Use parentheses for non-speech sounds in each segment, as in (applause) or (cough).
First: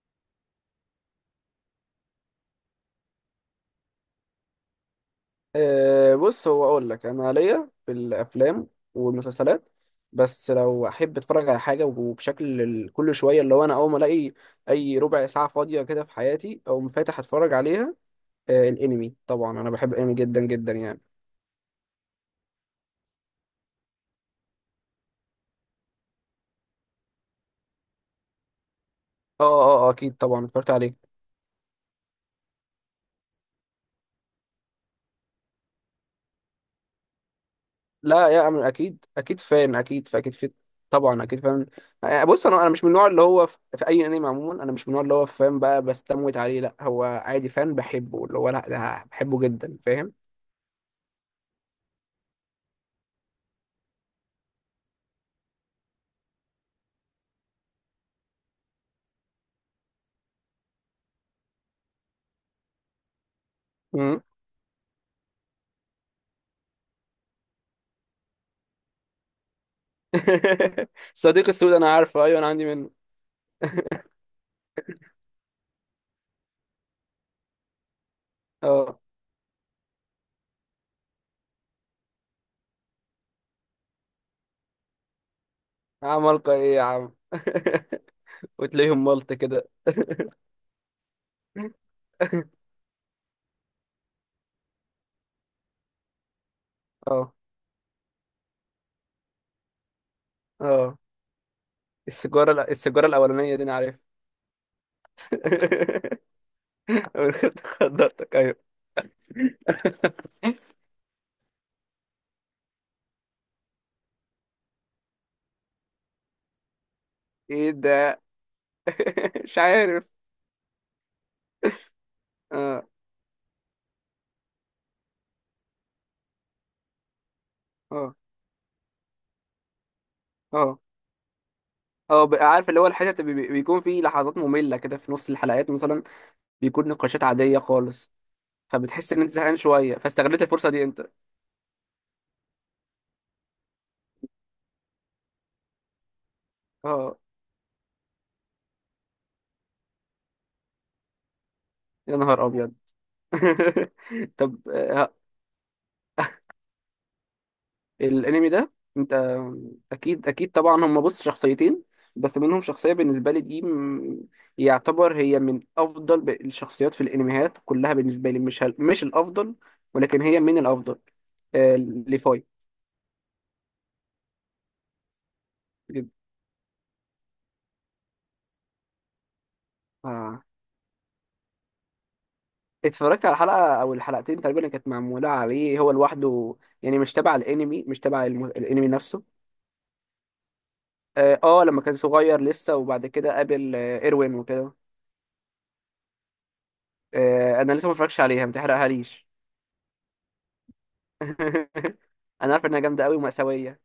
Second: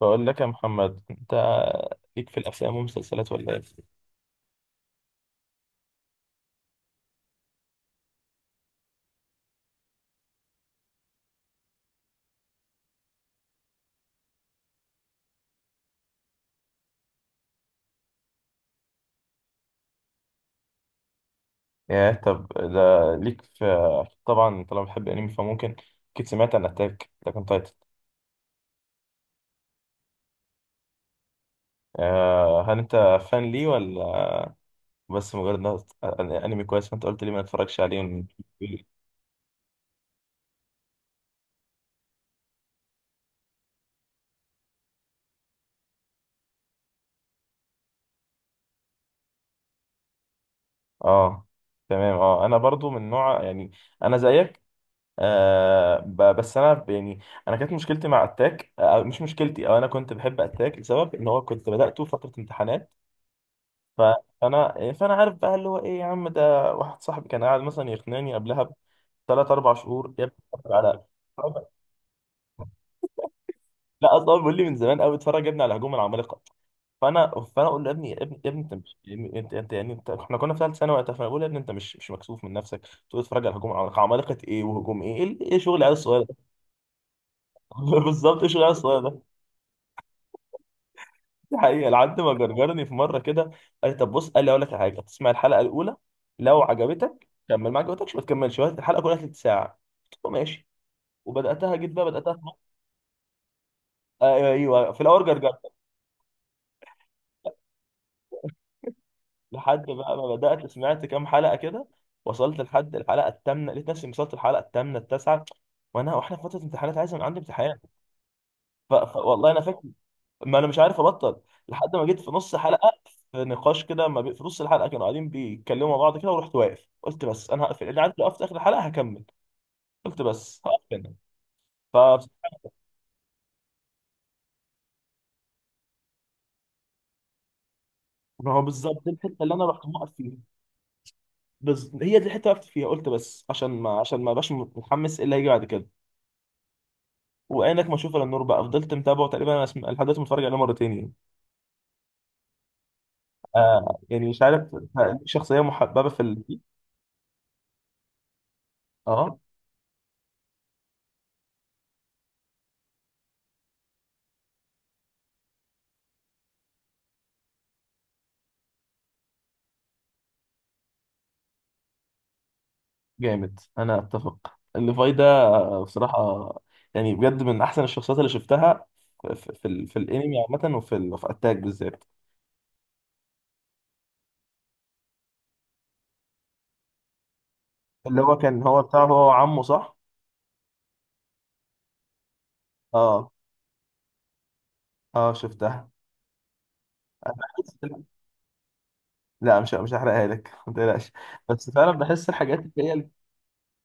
بقول لك يا محمد، انت ليك في الافلام والمسلسلات ولا ايه؟ بص، هو اقول لك انا ليا في الافلام والمسلسلات، بس لو احب اتفرج على حاجه وبشكل كل شويه اللي هو انا اول ما الاقي اي ربع ساعه فاضيه كده في حياتي اقوم فاتح اتفرج عليها. الانمي طبعا انا بحب الانمي جدا جدا يعني. يا طب، ده ليك في، طبعا طالما بتحب انمي فممكن اكيد سمعت عن اتاك لكن تايتن. اه، اه، آه، اكيد طبعا اتفرجت عليه. هل انت فان ليه ولا بس مجرد انمي كويس، فانت قلت لي ما اتفرجش عليه لا يا أمل، اكيد اكيد فان، اكيد فاكيد في. طبعا اكيد فان. آه، بص انا مش من النوع اللي هو في اي انمي عموما. انا مش من النوع اللي هو فان بقى بستموت عليه، لا، هو عادي فان بحبه، اللي هو لا ده بحبه جدا. فاهم؟ اه، تمام. اه انا برضو من نوع، يعني انا زيك. بس انا يعني، انا كانت مشكلتي مع اتاك، مش مشكلتي، او انا كنت بحب اتاك لسبب ان هو كنت بدأته في فترة امتحانات. ف- فانا عارف بقى اللي هو ايه، يا عم، ده واحد صاحبي كان قاعد مثلا يقنعني قبلها بثلاث اربع شهور: يا ابني اتفرج (laughs) على، صديق السود انا عارفه، ايوه انا عندي منه. لا اصلا هو بيقول لي من زمان قوي: اتفرج يا ابني على هجوم العمالقه. فانا اقول له: يا ابني، يا ابني، يا ابني، انت مش، اه، يعني، انت يعني انت، احنا كنا في ثالث ثانوي وقتها، فانا بقول له: يا ابني انت مش مكسوف من نفسك، تقول اتفرج على هجوم العمالقه! عمالقه ايه وهجوم ايه إيه شغل العيال الصغيره ده؟ عمالقة ايه يا عم؟ (laughs) بالظبط، ايه شغل (laughs) العيال وتلاقيهم الصغيره. ملط كده. دي حقيقة. لحد ما (laughs) جرجرني في مرة كده قال لي: طب بص، قال لي أقول لك على حاجة، تسمع الحلقة الأولى، لو عجبتك اه، كمل، ما عجبتكش ما تكملش، وقت الحلقة كلها تلت ساعة. قلت له ماشي. اه. وبدأتها، جيت بقى بدأتها في السيجارة، لا مصر. السيجارة الأولانية دي أنا عارف. آه، أيوه، في الأول جرجرت. (laughs) أول خدت خضرتك. (laughs) أيوه. لحد بقى ما بدأت سمعت كام حلقة كده، وصلت لحد الحلقة الثامنة، لقيت نفسي وصلت الحلقة الثامنة التاسعة، وأنا وإحنا في فترة امتحانات، عايز من عندي إيه امتحان. ده؟ (laughs) والله مش أنا فاكر، عارف. ما انا مش عارف ابطل، لحد ما جيت في نص اه، حلقه. في نقاش كده، ما بي... في نص الحلقه كانوا قاعدين بيتكلموا مع بعض كده، ورحت واقف قلت: بس، انا هقفل، اللي عارف اه، لو وقفت اخر الحلقه هكمل. قلت: بس اه، هقف هنا. ف اه، بقى عارف اللي هو الحتت اللي بيكون فيه لحظات مملة كده في نص الحلقات مثلا، بيكون نقاشات عادية خالص. ما هو بالظبط دي فبتحس إن أنت الحته اللي زهقان انا رحت شوية موقف فيها. فاستغلت الفرصة دي أنت. هي دي الحته اللي وقفت فيها، قلت بس عشان ما ابقاش متحمس إيه اللي هيجي بعد كده. اه، وعينك ما اشوف الا النور، بقى فضلت متابعه تقريبا، انا لحد دلوقتي متفرج عليه مرتين يعني. يا نهار أبيض. (laughs) يعني مش طب، عارف، شخصيه محببه في الانمي ده، انت اه، اكيد اكيد طبعا. هم بص شخصيتين، بس منهم شخصيه بالنسبه لي دي يعتبر هي من افضل الشخصيات في الانميات كلها بالنسبه لي، مش الافضل، ولكن هي من الافضل. ليفاي. جامد. انا اتفق الليفاي ده، بصراحة، يعني بجد من أحسن الشخصيات اللي شفتها في في الأنمي آه. عامة، وفي في أتاك بالذات. اتفرجت على حلقه او الحلقتين تقريبا اللي كانت معموله عليه هو لوحده، يعني مش تبع الانمي، مش اللي تبع هو كان هو الانمي بتاعه، نفسه. هو وعمه، صح؟ لما كان صغير لسه، وبعد اه، كده قابل ايروين وكده. اه، شفتها. أنا انا لسه ما بحس، اتفرجتش عليها، ما تحرقها ليش. لا، مش هحرقها لك (laughs) ما تقلقش. بس فعلا (laughs) بحس انا الحاجات عارف اللي انها هي جامده قوي ومأساويه.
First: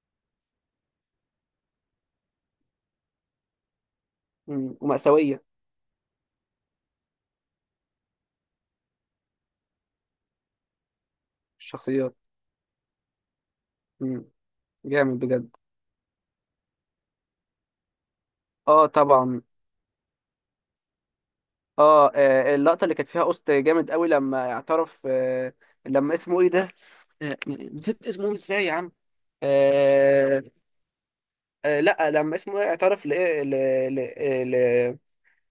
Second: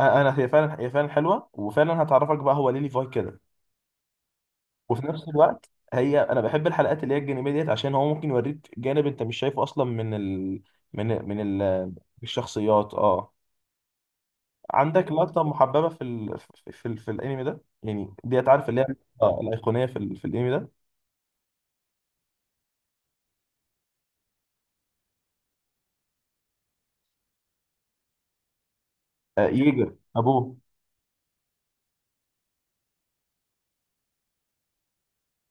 هي فعلا حلوه، وفعلا هتعرفك بقى هو ليه ليفاي كده. مم. وفي نفس ومأساويه. الوقت، انا بحب الحلقات اللي هي الجانبيه ديت، عشان هو ممكن يوريك جانب انت مش شايفه اصلا من ال... من من ال... الشخصيات. الشخصيات. اه. مم. عندك جامد لقطة بجد. محببة في في الانمي ده يعني، ديت عارف اللي هي اه، طبعا. الأيقونية في في الانمي ده؟ اللقطه اللي كانت فيها قسط جامد قوي لما اعترف، لما اسمه ايه ده؟ نسيت اسمه ازاي يا عم؟ آه، ييجر آه أبوه. لا، لما اسمه ايه اعترف لايه، ل-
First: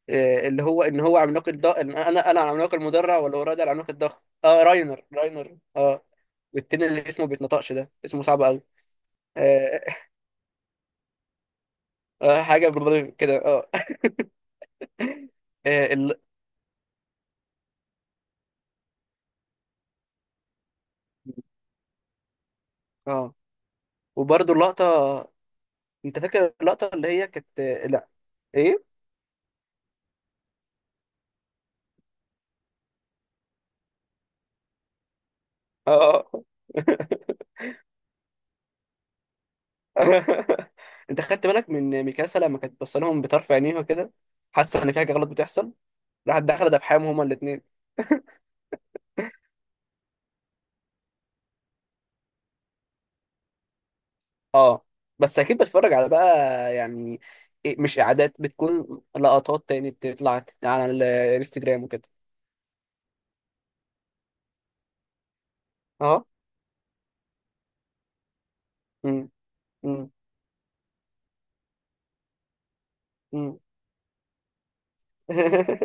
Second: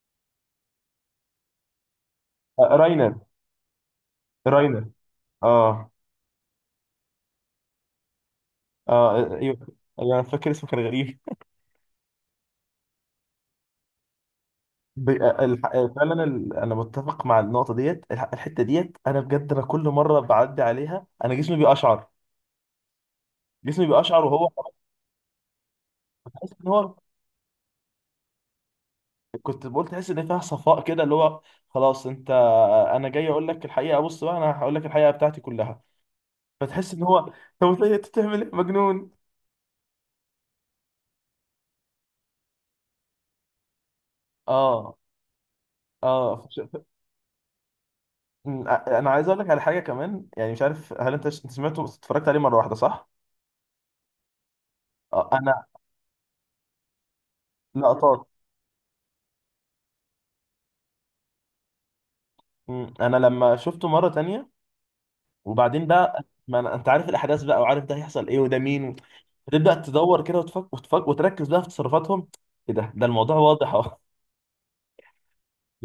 اللي هو ان هو عملاق الضخم، انا آه، العملاق راينر، المدرع، ولا هو ده العملاق الضخم؟ اه، راينر، راينر، راينر، آه اه. والتاني اللي اسمه بيتنطقش ده اسمه صعب قوي، آه، أيوه، أنا فاكر اسمه كان غريب. اه، حاجه بالرغم كده، اه. ب... آه الح... آه اه ال- فعلا أنا متفق مع النقطة ديت. الحتة ديت، أنا بجد أنا كل مرة بعدي عليها أنا جسمي بيقشعر. اه جسمي بيقشعر وهو، وبرده اللقطه، انت بحس فاكر إن اللقطه هو، اللي هي كانت؟ لا، ايه، كنت بقول تحس إن فيها صفاء كده اللي هو، خلاص، أنت أنا جاي أقول لك الحقيقة، بص بقى أنا هقول لك الحقيقة بتاعتي كلها، اه. فتحس ان هو، طب انت بتعمل ايه مجنون؟ (laughs) انت خدت بالك من ميكاسا لما كانت بص لهم بطرف عينيها كده، حاسه ان اه، في حاجه غلط بتحصل؟ اه، راحت داخله دبحهم هما الاثنين. انا عايز اقول لك على حاجه كمان، يعني مش عارف هل انت انت سمعته بس اتفرجت عليه مره واحده صح؟ اه، آه، بس اكيد انا، بتفرج على بقى، يعني إيه، مش لقطات. اعادات بتكون لقطات تاني بتطلع على الانستجرام وكده. انا لما شفته مره تانية، وبعدين بقى اه، ما أنا... انت عارف الاحداث بقى، وعارف ده هيحصل ايه وده مين امم، تبدا امم، تدور كده وتركز بقى في تصرفاتهم، ايه ده الموضوع امم. واضح اهو.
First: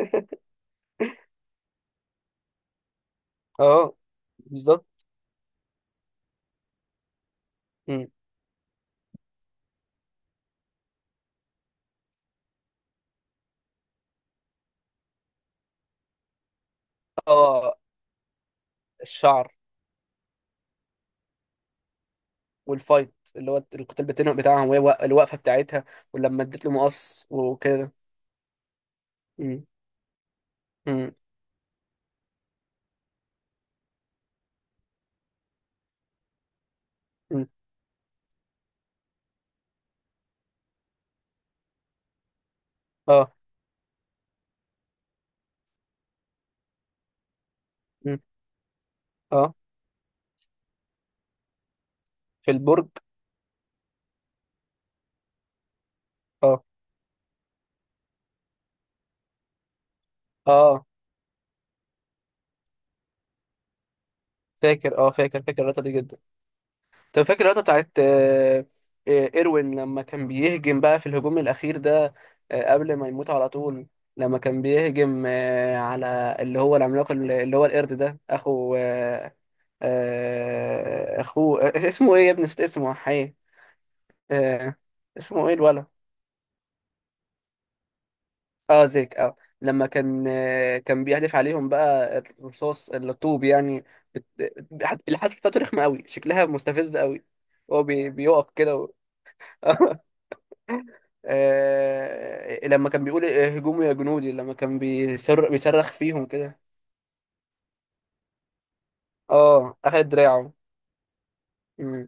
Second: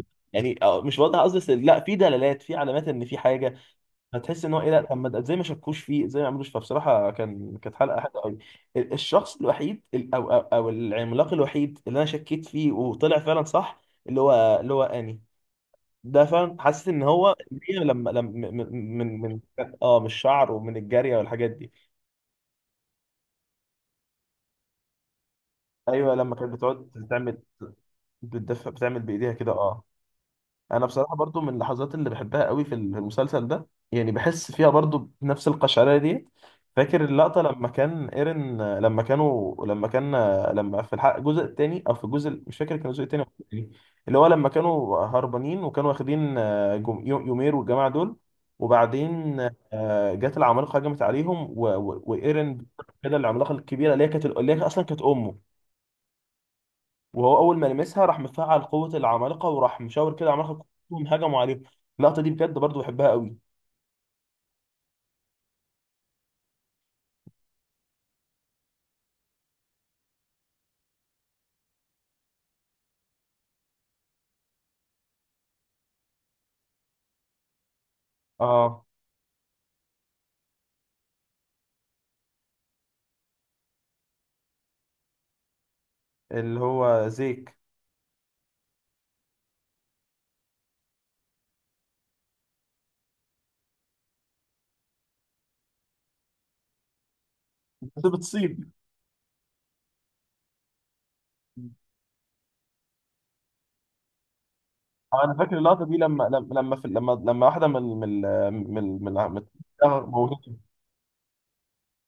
(laughs) يعني مش واضح قصدي، بس لا، في دلالات، في علامات ان في حاجه، اه، هتحس ان هو ايه. لا بالظبط. طب ما ازاي ما شكوش فيه، ازاي ما عملوش، فبصراحه كانت حلقه امم. حلوه قوي. الشخص الوحيد، او العملاق الوحيد اللي انا شكيت فيه وطلع فعلا صح، اللي هو اني ده فعلا حاسس ان هو إن هي، اه، لما لما من من من الشعر، اه من الشعر ومن الجاريه والحاجات دي. والفايت اللي هو القتال بتاعهم، وهي الوقفه بتاعتها، ايوه، لما ولما كانت اديت له بتقعد مقص تعمل، وكده. بتدفع، بتعمل بايديها كده، مم. اه. انا مم. بصراحه برضو من اللحظات اللي بحبها قوي في المسلسل ده، يعني بحس فيها برضو بنفس القشعريه دي. فاكر اللقطه، مم. لما كان ايرن، لما كانوا، لما كان، لما في الحلقه الجزء الثاني، او في الجزء مش فاكر كان الجزء الثاني ولا اه. التاني، اللي هو لما كانوا هربانين، وكانوا واخدين يومير والجماعه دول، مم. وبعدين اه، جت العمالقه، هجمت عليهم في وايرن البرج. كده، العملاقه الكبيره اللي هي اصلا كانت امه، اه، وهو اول ما لمسها راح مفعل قوه العمالقه، وراح مشاور كده العمالقه اه، كلهم هجموا عليهم. اللقطه دي بجد برضو بحبها قوي. فاكر، اه، فاكر فاكر اللقطه دي جدا. طب فاكر اللقطه بتاعت ايروين لما كان بيهجم بقى في الهجوم الاخير ده، قبل ما يموت على طول، لما كان بيهجم على اللي هو العملاق اللي هو القرد ده، اخو اه، اخوه، اسمه ايه يا ابني؟ نسيت اسمه حي. آه اسمه ايه الولد؟ اللي هو زيك. اه، زيك. اه لما كان كان بيحدف عليهم بقى الرصاص، الطوب يعني. الحادثة بتاعته رخمة قوي، شكلها مستفز قوي. هو (laughs) بيقف بتصيب. كده (laughs) لما كان بيقول هجوموا يا جنودي، لما كان انا فاكر اللقطه بيصرخ دي لما فيهم لما كده. لما في لما لما واحده من اه، اخد دراعه. مم.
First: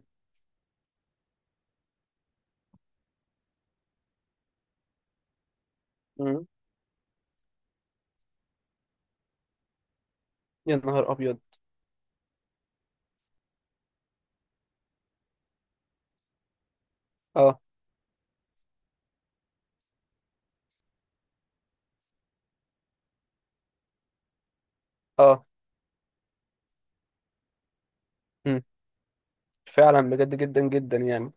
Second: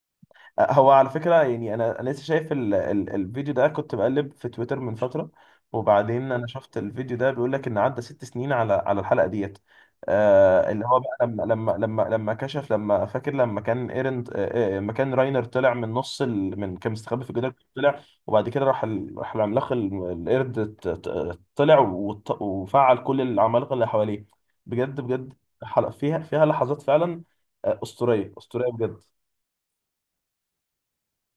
هو على فكرة، يعني أنا لسه شايف ال الفيديو ده، كنت بقلب في تويتر من فترة، وبعدين أنا مم. شفت الفيديو ده بيقول لك إن عدى 6 سنين على الحلقة ديت. يا اللي هو نهار بقى، ابيض. لما كشف، لما فاكر لما كان ايرن، لما كان راينر طلع من نص ال من كان مستخبي في الجدار اه، طلع، وبعد كده راح العملاق القرد طلع وفعل كل العمالقة اللي حواليه. بجد بجد، اه. حلقة فيها لحظات فعلا، أسطورية مم. أسطورية بجد. فعلا بجد جدا جدا يعني.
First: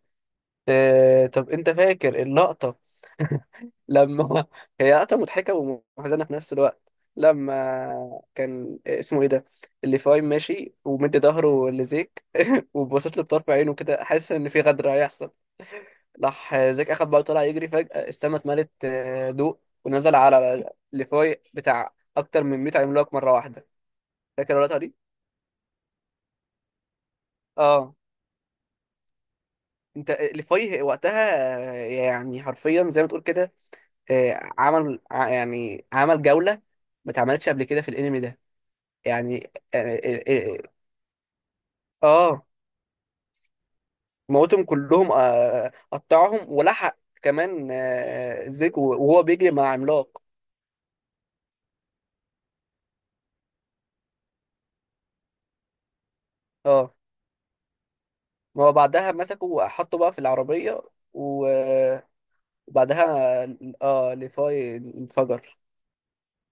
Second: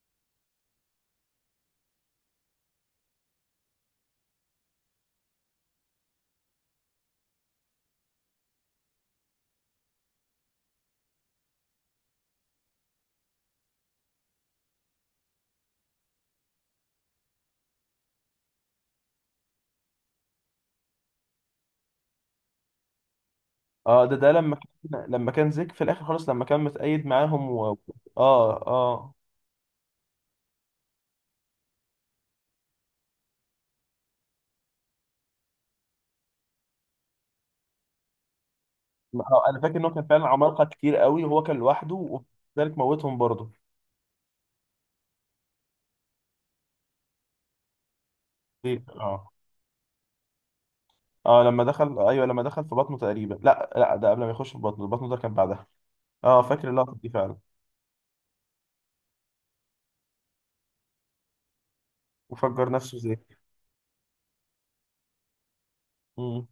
طب انت فاكر اللقطة لما (laughs) هي قطعة مضحكة ومحزنة في نفس الوقت، لما كان اسمه ايه ده، اللي فاهم ماشي ومدي ظهره لزيك (laughs) وباصص له بطرف عينه كده، حاسس ان في غدر هيحصل؟ راح زيك اخد بقى، طلع يجري، فجأة السما اتملت ضوء، ونزل على ليفاي بتاع اكتر من 100 عملاق مرة واحدة. اه، ده لما فاكر اللقطة دي؟ كان لما كان زيك في الاخر خالص، لما كان متأيد معاهم اه، اه، اه، انت ليفاي وقتها. يعني حرفيا زي ما تقول كده، عمل يعني عمل جولة ما اتعملتش قبل كده في الانمي ده، يعني انا فاكر ان هو كان فعلا عمالقه كتير قوي، وهو كان لوحده، آه، آه، وذلك موتهم برضه. موتهم كلهم، قطعهم ولحق كمان زيك زيك، وهو اه. بيجري مع عملاق. اه لما دخل، ايوه لما دخل في بطنه تقريبا، لا لا، ده قبل ما يخش في بطنه ده كان بعدها، اه. فاكر اه، اللقطه دي فعلا. ما هو بعدها مسكه وحطه بقى في العربية و- وفجر نفسه وبعدها زيك. اه ليفاي انفجر. مم.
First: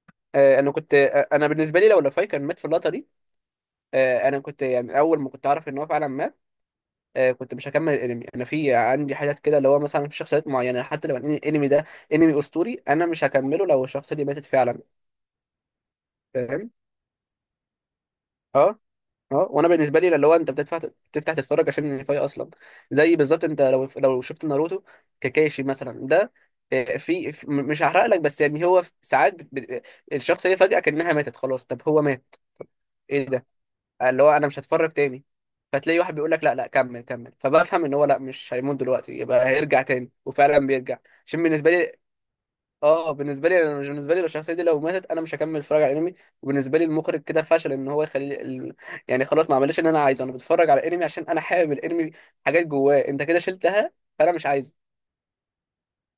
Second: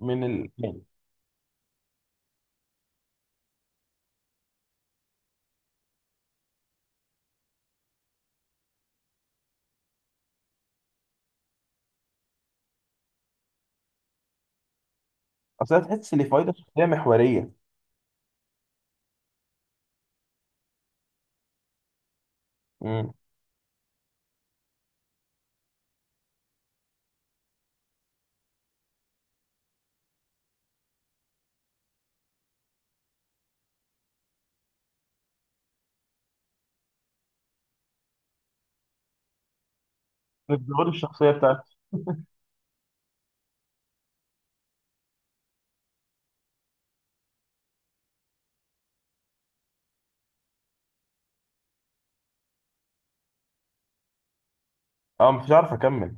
من ال، انا يعني، كنت، انا بالنسبه لي لو ليفاي كان مات في اللقطه دي، انا كنت يعني اول ما كنت عارف ان هو فعلا مات، كنت مش هكمل الانمي. انا في عندي حاجات كده اللي هو مثلا في شخصيات معينه، حتى لو الانمي ده انمي اسطوري، انا مش هكمله لو الشخصيه دي ماتت فعلا. اصل أنا تحس ان فايده فاهم؟ شخصيه محوريه. اه، اه. وانا بالنسبه لي اللي هو انت بتدفع تفتح تتفرج عشان النهايه اصلا. امم. زي بالظبط، انت لو شفت ناروتو، كاكاشي مثلا ده، مش هحرق لك، بس يعني هو ساعات الشخصيه فجاه كانها ماتت خلاص، طب هو مات؟ ايه ده؟ اللي هو انا مش هتفرج تاني. فتلاقي واحد بيقول لك لا، لا، كمل، كمل، فبفهم ان هو لا مش هيموت دلوقتي، يبقى هيرجع تاني، وفعلا الظهور، بيرجع الشخصيه عشان بالنسبه بتاعته. لي. اه بالنسبه لي انا، بالنسبه لي لو الشخصيه دي لو ماتت انا مش هكمل اتفرج على انمي، وبالنسبه لي المخرج كده فشل ان هو يخلي يعني خلاص ما عملش اللي انا عايزه. انا بتفرج على انمي عشان انا حابب الانمي، حاجات جواه انت كده شلتها، فانا مش عايزه. اه مش عارف اكمل.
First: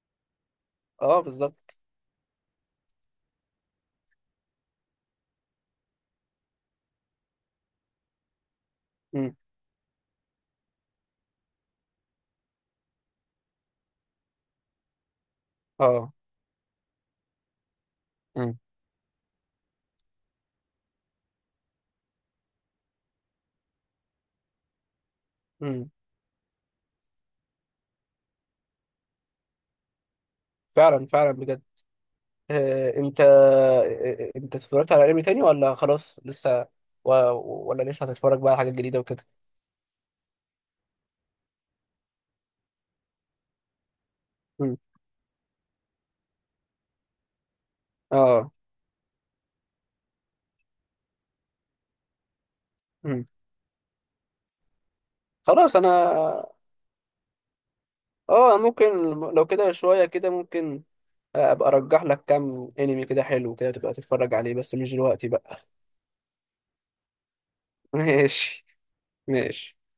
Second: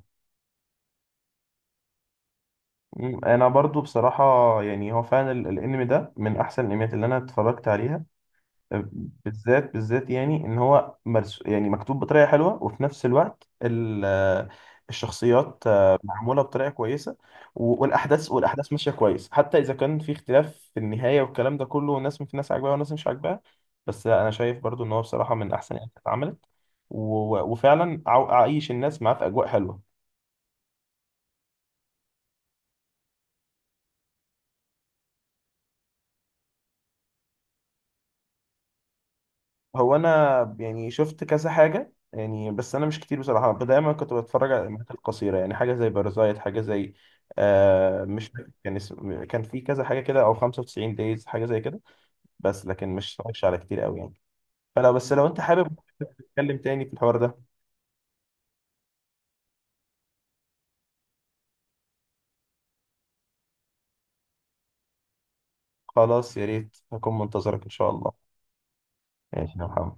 اه، بالظبط. انا برضو بصراحه، يعني هو فعلا الانمي ده من احسن الانميات اللي انا اتفرجت عليها. أه، امم. بالذات بالذات، يعني ان هو مرس، يعني مكتوب بطريقه حلوه، وفي نفس الوقت الشخصيات، اه، معموله بطريقه كويسه، و- والاحداث امم، والاحداث ماشيه كويس، حتى اذا كان في اختلاف في النهايه والكلام ده كله، والناس، في ناس عاجباها وناس مش عاجباها، بس انا شايف برضو ان هو بصراحه من احسن امم. الانميات اللي اتعملت، وفعلا عايش الناس معاه في اجواء حلوه. فعلا فعلا بجد. آه انت آه، آه، انت اتفرجت على انمي تاني ولا خلاص لسه و... ولا لسه هتتفرج بقى على حاجات جديده وكده؟ انا يعني شفت كذا حاجه يعني، بس انا مش كتير، بصراحه دايما كنت بتفرج على امم. الانميات القصيره، يعني حاجه زي بارازايت، حاجه زي، مش فاكر اه، كان اسم، كان في كذا حاجه كده، او 95 دايز حاجه زي كده، بس لكن مش امم، اتفرجش على كتير قوي يعني. فلو بس لو انت خلاص حابب انا. نتكلم تاني في الحوار ده، اه، ممكن. لو كده شويه كده ممكن ابقى ارجح لك كام انمي كده حلو كده تبقى تتفرج عليه، بس مش دلوقتي بقى. خلاص، يا ريت، هكون منتظرك ان شاء (laughs) الله. ماشي. ماشي يا ماشي. محمد.